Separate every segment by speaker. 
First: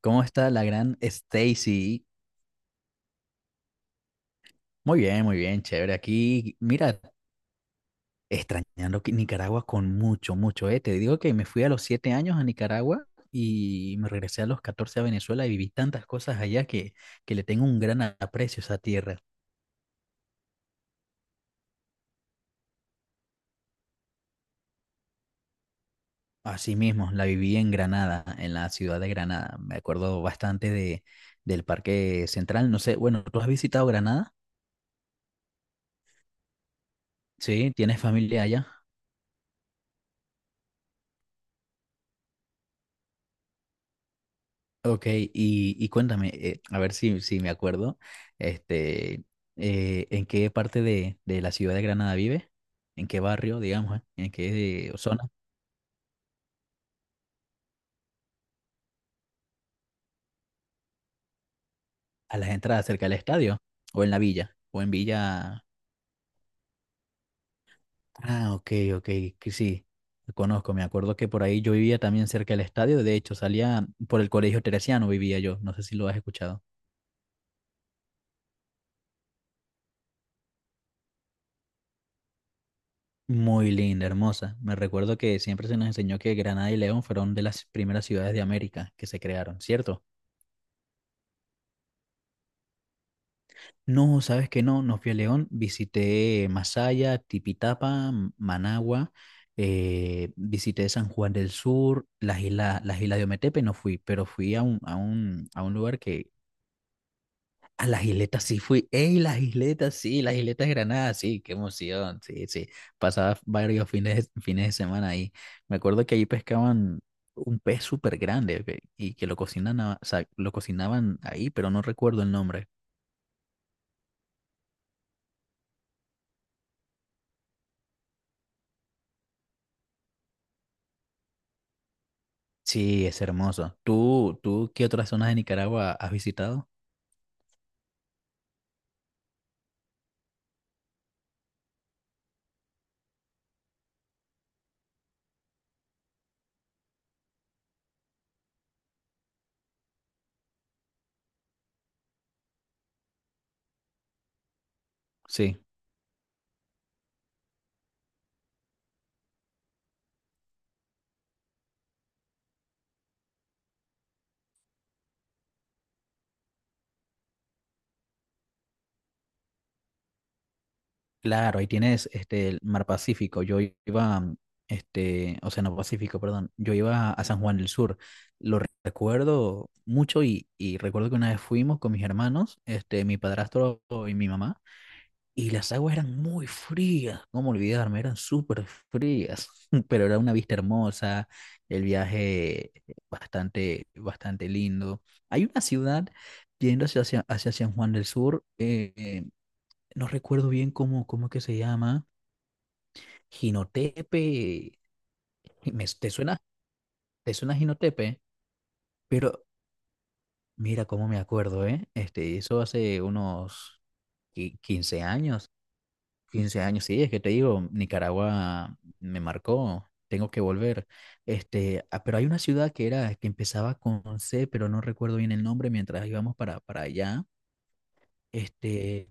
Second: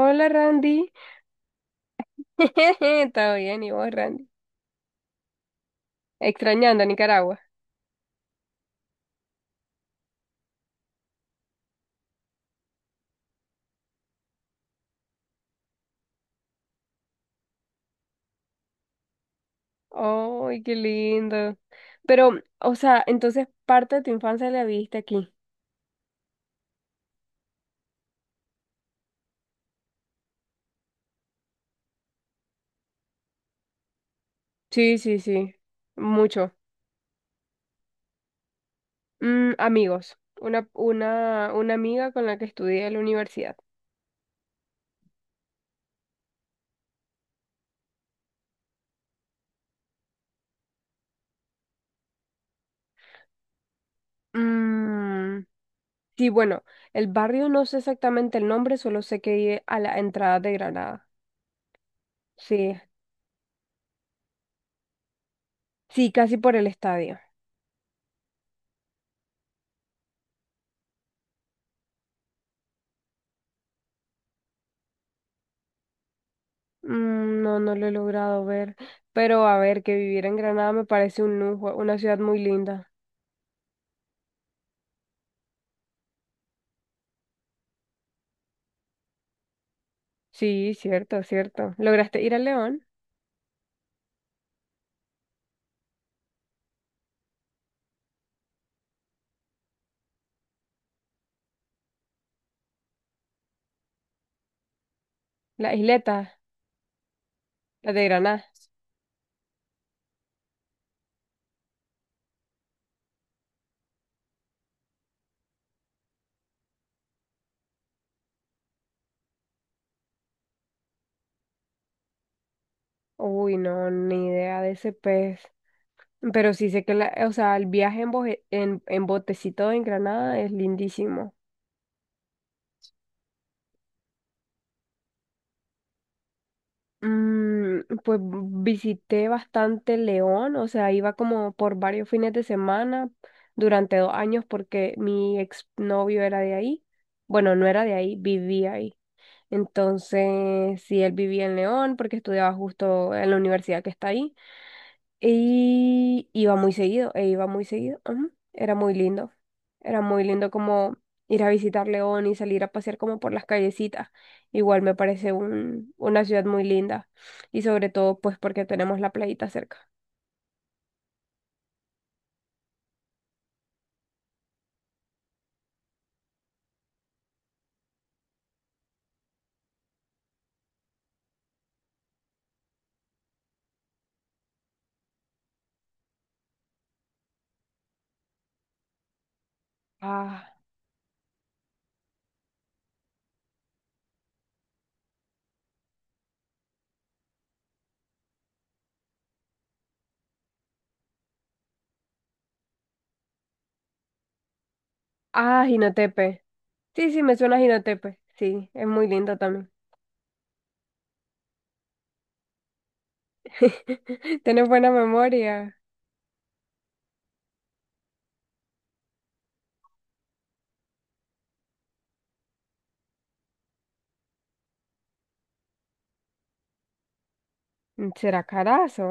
Speaker 1: ¿Cómo está la
Speaker 2: Randy.
Speaker 1: gran Stacy?
Speaker 2: Todo bien, ¿y vos, Randy?
Speaker 1: Muy bien, chévere. Aquí,
Speaker 2: Extrañando a
Speaker 1: mira,
Speaker 2: Nicaragua.
Speaker 1: extrañando que Nicaragua con mucho, mucho, ¿eh? Te digo que me fui a los siete años a Nicaragua y me regresé a los 14 a Venezuela y viví tantas cosas allá que le tengo un gran aprecio a esa tierra.
Speaker 2: ¡Ay, qué lindo! Pero, o sea, entonces parte de tu infancia la viviste aquí.
Speaker 1: Así mismo, la viví en Granada, en la ciudad de Granada. Me acuerdo bastante del Parque Central. No sé, bueno, ¿tú has visitado Granada?
Speaker 2: Sí, sí, sí. Mucho.
Speaker 1: Sí, ¿tienes familia allá?
Speaker 2: Mm, amigos. Una amiga con la que estudié en la universidad.
Speaker 1: Ok, y cuéntame, a ver si me acuerdo, este, ¿en qué parte de la ciudad de Granada vive? ¿En qué barrio, digamos, eh? ¿En qué zona?
Speaker 2: Mm, sí, bueno, el barrio no sé exactamente el nombre, solo sé que vive a la entrada de Granada.
Speaker 1: ¿A las
Speaker 2: Sí,
Speaker 1: entradas cerca del estadio? ¿O en la villa? ¿O en Villa?
Speaker 2: sí, casi por el estadio.
Speaker 1: Ah, ok, ok, que sí, lo conozco, me acuerdo que por ahí yo vivía también cerca del estadio. De hecho, salía por el Colegio Teresiano, vivía yo, no sé si lo has escuchado.
Speaker 2: Mm, no, no lo he logrado ver, pero a ver, que vivir en Granada me parece un lujo, una ciudad muy linda.
Speaker 1: Muy linda, hermosa. Me recuerdo que siempre se nos enseñó que Granada y León fueron de las primeras ciudades de América que se crearon, ¿cierto?
Speaker 2: Sí, cierto, cierto. ¿Lograste ir a León?
Speaker 1: No, sabes que no, no fui a León, visité Masaya, Tipitapa, Managua, visité San Juan del Sur, las islas, de Ometepe no fui, pero fui a un
Speaker 2: La
Speaker 1: lugar.
Speaker 2: isleta,
Speaker 1: A
Speaker 2: la de
Speaker 1: las
Speaker 2: Granada.
Speaker 1: isletas sí fui. ¡Ey! Las isletas sí, las isletas de Granada, sí, qué emoción, sí, sí, pasaba varios fines de semana ahí. Me acuerdo que allí pescaban un pez súper grande y que lo cocinan, o sea, lo cocinaban ahí, pero no recuerdo el nombre.
Speaker 2: Uy, no, ni idea de ese pez. Pero sí sé que la, o sea, el viaje en botecito en Granada es lindísimo.
Speaker 1: Sí, es hermoso. ¿Tú qué otras zonas de Nicaragua has visitado?
Speaker 2: Mm, pues visité bastante León, o sea, iba como por varios fines de semana durante dos años porque mi exnovio era de ahí. Bueno, no era de ahí, vivía ahí. Entonces, sí, él vivía en León porque estudiaba justo en la universidad que está ahí.
Speaker 1: Sí,
Speaker 2: E iba muy seguido. Ujú. Era muy lindo. Era muy lindo como ir a visitar León y salir a pasear como por las callecitas. Igual me parece una ciudad muy linda. Y sobre todo, pues porque tenemos la playita cerca.
Speaker 1: claro, ahí tienes el Mar Pacífico. Yo iba, Océano Pacífico, perdón. Yo iba a San Juan del Sur. Lo recuerdo mucho y recuerdo que una vez fuimos con mis hermanos, mi padrastro y mi mamá. Y las aguas eran muy frías, cómo olvidarme, eran súper frías, pero era una vista
Speaker 2: Ah,
Speaker 1: hermosa, el viaje bastante, bastante lindo. Hay una ciudad yendo hacia San Juan del Sur, no recuerdo bien cómo es que se llama, Jinotepe,
Speaker 2: ah,
Speaker 1: ¿te suena?
Speaker 2: Jinotepe. Sí, sí,
Speaker 1: ¿Te
Speaker 2: me
Speaker 1: suena
Speaker 2: suena a Jinotepe.
Speaker 1: Jinotepe?
Speaker 2: Sí, es muy lindo
Speaker 1: Pero
Speaker 2: también.
Speaker 1: mira cómo me acuerdo, ¿eh? Eso hace unos
Speaker 2: Tienes buena
Speaker 1: 15 años,
Speaker 2: memoria.
Speaker 1: 15 años, sí, es que te digo, Nicaragua me marcó, tengo que volver. Pero hay una ciudad que empezaba con C, pero no recuerdo bien el nombre mientras íbamos para allá.
Speaker 2: ¿Será
Speaker 1: Este,
Speaker 2: carazo?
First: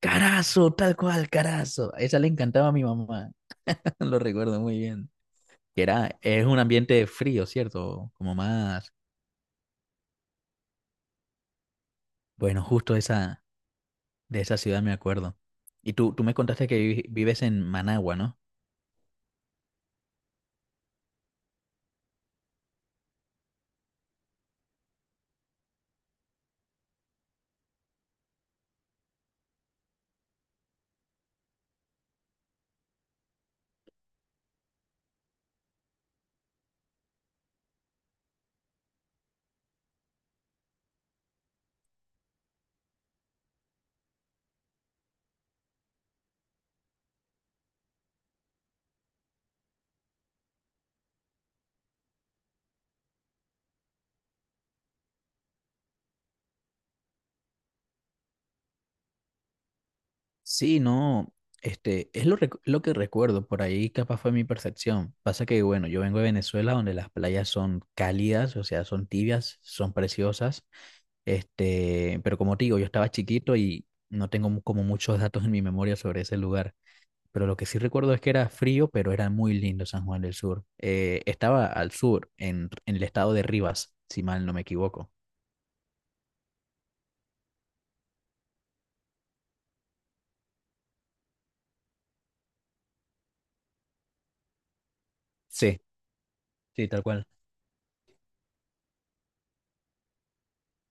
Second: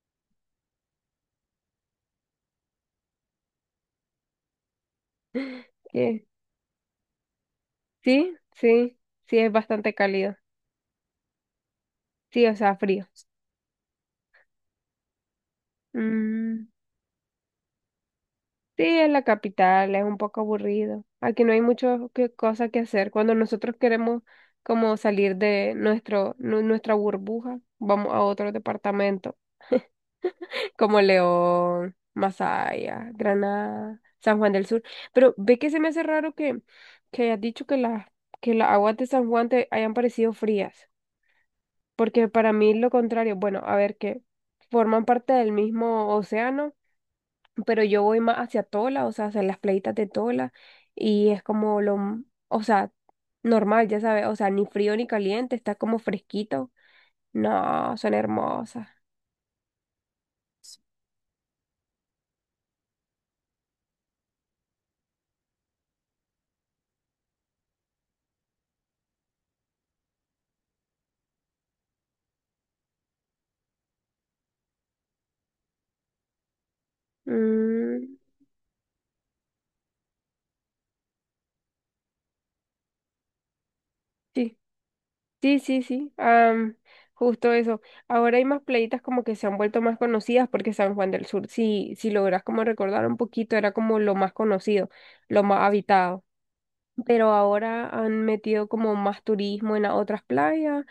Speaker 1: Carazo, tal cual, Carazo. A esa le encantaba a mi mamá, lo recuerdo muy bien. Que
Speaker 2: ¿Qué?
Speaker 1: es un ambiente frío, ¿cierto?
Speaker 2: Sí,
Speaker 1: Como más,
Speaker 2: sí, sí, es bastante cálido. Sí, o
Speaker 1: bueno,
Speaker 2: sea,
Speaker 1: justo
Speaker 2: frío.
Speaker 1: esa, de esa ciudad me acuerdo. Y tú me contaste
Speaker 2: Mm.
Speaker 1: que vives en Managua, ¿no?
Speaker 2: Sí, en la capital es un poco aburrido. Aquí no hay muchas cosas que hacer. Cuando nosotros queremos como salir de nuestra burbuja, vamos a otro departamento, como León, Masaya, Granada, San Juan del Sur. Pero ve que se me hace raro que hayas dicho que las aguas de San Juan te hayan parecido frías, porque para mí lo contrario, bueno, a ver que forman parte del mismo océano pero yo voy más hacia Tola, o sea, hacia las playitas de Tola, y es o sea, normal, ya sabes, o sea, ni frío ni caliente, está como fresquito. No, son hermosas.
Speaker 1: Sí, no, lo que recuerdo, por ahí capaz fue mi percepción. Pasa que, bueno, yo vengo de Venezuela donde las playas son cálidas, o sea, son tibias, son preciosas, pero como te digo, yo estaba chiquito y no tengo como muchos datos en mi memoria sobre ese lugar. Pero lo que sí recuerdo
Speaker 2: Mm,
Speaker 1: es que era frío, pero era muy lindo San Juan del Sur. Estaba al sur, en el estado de Rivas, si mal no
Speaker 2: sí,
Speaker 1: me equivoco.
Speaker 2: sí, am, justo eso. Ahora hay más playitas como que se han vuelto más conocidas porque San Juan del Sur, si logras como recordar un poquito, era como lo más conocido, lo más
Speaker 1: Sí,
Speaker 2: habitado.
Speaker 1: sí, tal cual.
Speaker 2: Pero ahora han metido como más turismo en las otras playas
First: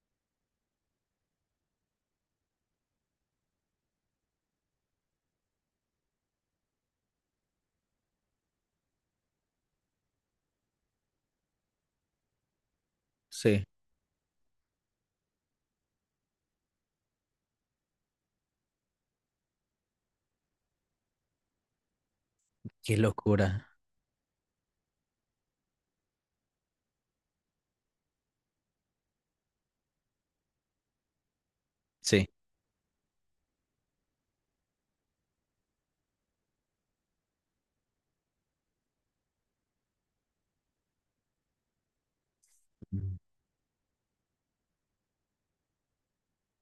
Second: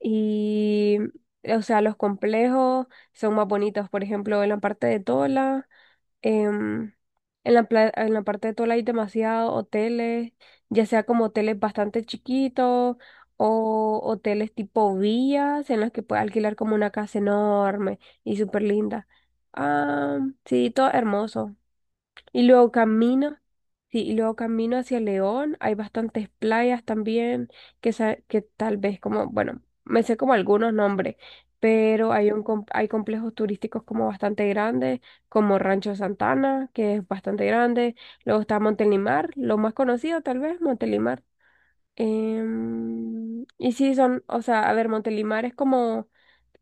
Speaker 2: y, o sea, los complejos son más bonitos. Por ejemplo, en la parte de Tola, em, en en la parte de Tola hay demasiados hoteles, ya sea como hoteles bastante chiquitos
Speaker 1: Sí.
Speaker 2: o hoteles tipo villas en los que puedes alquilar como una casa enorme y súper linda. Ah, sí, todo hermoso. Y luego
Speaker 1: Qué
Speaker 2: camino,
Speaker 1: locura.
Speaker 2: sí, y luego camino hacia León. Hay bastantes playas también que tal vez como, bueno, me sé como algunos nombres, pero
Speaker 1: Sí.
Speaker 2: hay hay complejos turísticos como bastante grandes, como Rancho Santana, que es bastante grande. Luego está Montelimar, lo más conocido tal vez, Montelimar.
Speaker 1: Mm.
Speaker 2: Em, y sí, son, o sea, a ver, Montelimar es como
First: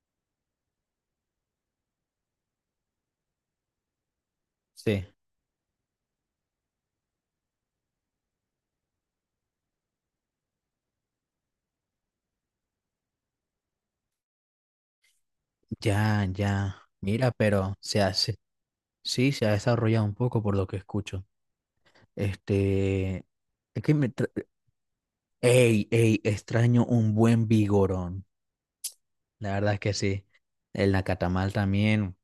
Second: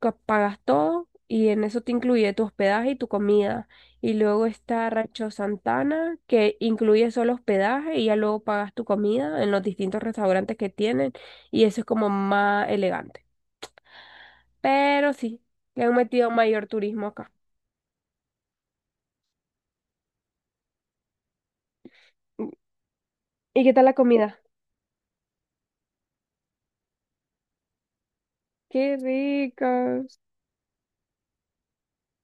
Speaker 2: que pagas todo y en eso te incluye tu hospedaje y tu comida. Y luego está
Speaker 1: Sí.
Speaker 2: Rancho Santana, que incluye solo hospedaje y ya luego pagas tu comida en los distintos restaurantes que tienen. Y eso es como más elegante. Pero sí, le han
Speaker 1: Ya,
Speaker 2: metido mayor
Speaker 1: ya.
Speaker 2: turismo acá.
Speaker 1: Mira, pero sí, se ha desarrollado un poco por lo que escucho. Este,
Speaker 2: ¿Y qué
Speaker 1: es
Speaker 2: tal la
Speaker 1: que
Speaker 2: comida?
Speaker 1: ey, ey, extraño un buen vigorón.
Speaker 2: ¡Qué
Speaker 1: La verdad es que
Speaker 2: ricas!
Speaker 1: sí. El nacatamal también.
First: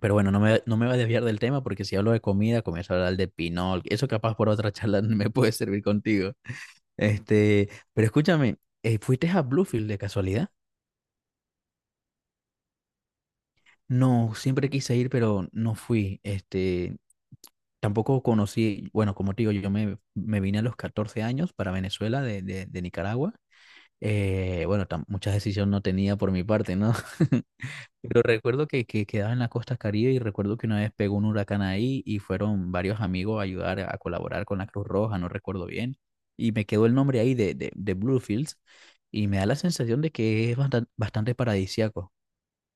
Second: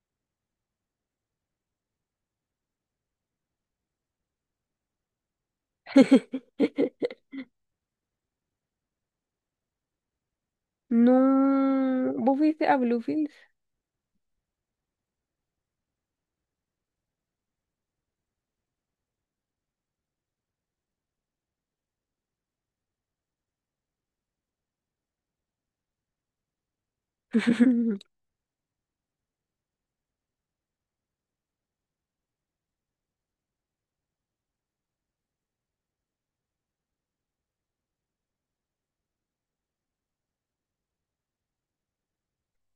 Speaker 1: Pero bueno, no me voy a desviar del tema porque si hablo de comida, comienzo a hablar de pinol. Eso capaz por otra charla me puede servir contigo. Este, pero escúchame, ¿fuiste a Bluefield de casualidad?
Speaker 2: No, ¿vos fuiste a Bluefields?
Speaker 1: No, siempre quise ir, pero no fui. Tampoco conocí, bueno, como te digo, yo me vine a los 14 años para Venezuela de Nicaragua. Bueno, muchas decisiones no tenía por mi parte, ¿no? Pero recuerdo que quedaba en la costa Caribe y recuerdo que una vez pegó un huracán ahí y fueron varios amigos a ayudar a colaborar con la Cruz Roja, no recuerdo bien. Y me quedó el nombre ahí de Bluefields y me da la sensación de que es bastante, bastante paradisíaco.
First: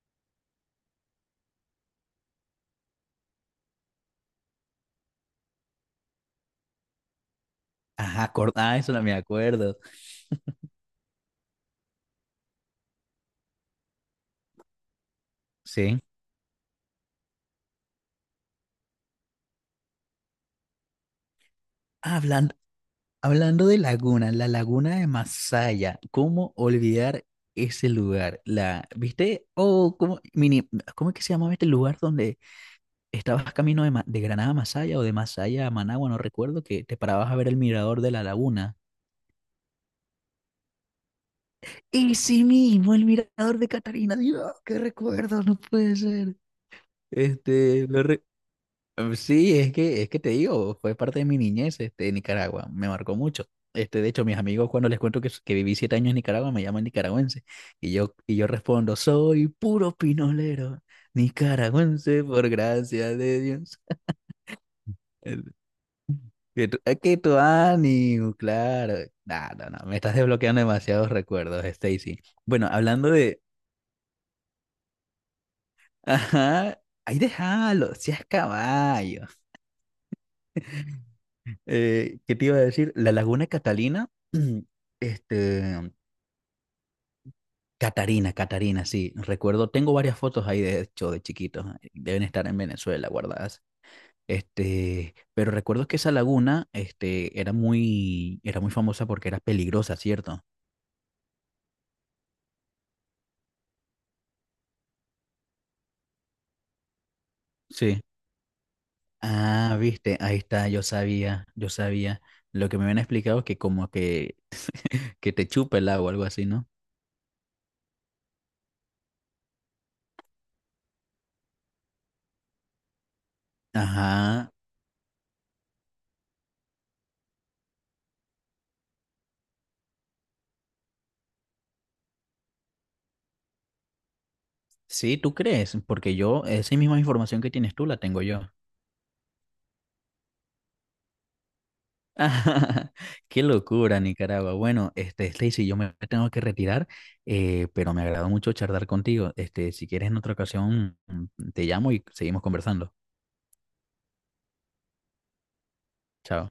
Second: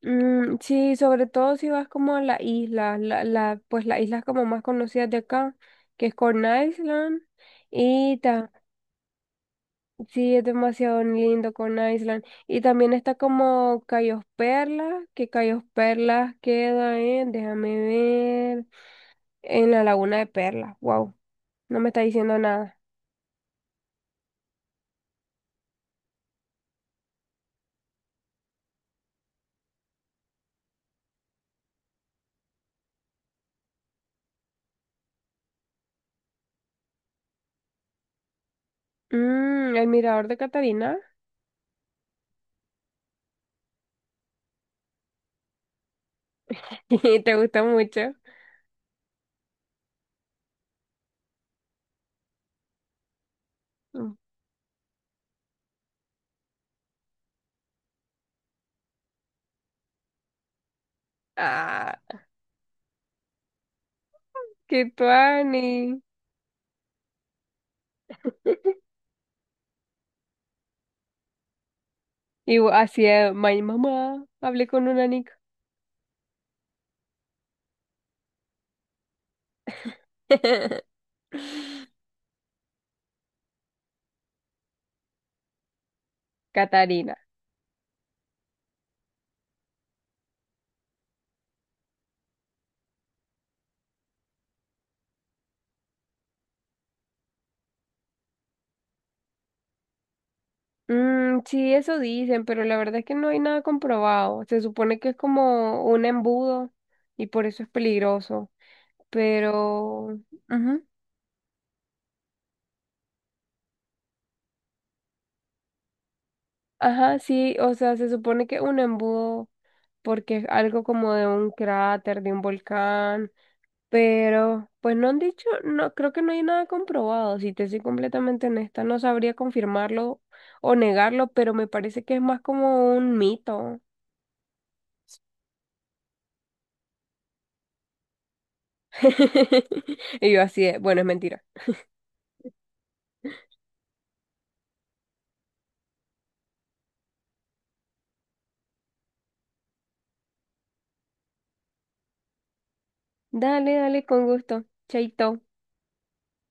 Speaker 2: Mm, sí, sobre todo si vas como a la isla pues las islas como más conocidas de acá, que es Corn Island, y
Speaker 1: Ajá,
Speaker 2: ta,
Speaker 1: ah, eso no me acuerdo.
Speaker 2: sí, es demasiado lindo Corn Island. Y también está como Cayos Perlas, que Cayos
Speaker 1: Sí.
Speaker 2: Perlas queda en, déjame ver, en la Laguna de Perlas, wow, no me está diciendo
Speaker 1: Habla
Speaker 2: nada.
Speaker 1: Hablando de laguna, la laguna de Masaya, ¿cómo olvidar ese lugar? ¿Viste? Oh, ¿cómo es que se llamaba este lugar donde estabas camino de Granada a Masaya o de Masaya a Managua? No recuerdo, que te parabas a ver el mirador de la laguna.
Speaker 2: Mm, el Mirador de Catarina.
Speaker 1: Ese mismo, el mirador de Catarina. Dios, qué recuerdo, no puede ser.
Speaker 2: ¿Te gusta
Speaker 1: Este,
Speaker 2: mucho?
Speaker 1: Sí, es que, te digo, fue parte de mi niñez, en Nicaragua, me marcó mucho. De
Speaker 2: Mm.
Speaker 1: hecho, mis amigos cuando les cuento que viví siete años en Nicaragua me llaman nicaragüense y yo respondo, soy puro pinolero,
Speaker 2: Ah,
Speaker 1: nicaragüense por gracia de Dios.
Speaker 2: qué
Speaker 1: El-
Speaker 2: tuani.
Speaker 1: Es que tu ánimo, claro. No, no, no, me estás desbloqueando demasiados recuerdos, Stacy.
Speaker 2: Y
Speaker 1: Bueno,
Speaker 2: bu- así,
Speaker 1: hablando de.
Speaker 2: my mamá, hablé con una nica.
Speaker 1: Ajá, ahí déjalo, seas caballo. ¿Qué te iba a decir? La Laguna Catalina, este,
Speaker 2: Catarina.
Speaker 1: Catarina, Catarina, sí, recuerdo, tengo varias fotos ahí de hecho de chiquitos, deben estar en Venezuela guardadas. Pero recuerdo que esa laguna, era muy famosa porque era peligrosa, ¿cierto?
Speaker 2: Mm, sí, eso dicen, pero la verdad es que no hay nada comprobado. Se supone que es como un embudo y por eso es
Speaker 1: Sí.
Speaker 2: peligroso.
Speaker 1: Ah,
Speaker 2: Pero,
Speaker 1: viste, ahí está, yo
Speaker 2: ujú.
Speaker 1: sabía, yo sabía. Lo que me habían explicado es que como que te chupa el agua, algo así, ¿no?
Speaker 2: Ajá, sí, o sea, se supone que es un embudo porque es algo como de un cráter, de un volcán.
Speaker 1: Ajá.
Speaker 2: Pero, pues no han dicho, no, creo que no hay nada comprobado. Si te soy completamente honesta, no sabría confirmarlo o negarlo, pero me parece que es más como un mito.
Speaker 1: Sí, ¿tú crees? Porque yo, esa misma información que tienes tú la tengo yo.
Speaker 2: Y yo así de, bueno, es mentira.
Speaker 1: Qué locura, Nicaragua. Bueno, Stacy, yo me tengo que retirar, pero me agradó mucho charlar contigo. Si quieres en otra ocasión, te llamo y seguimos conversando.
Speaker 2: Dale, dale, con gusto. Chaito.
Speaker 1: Chao.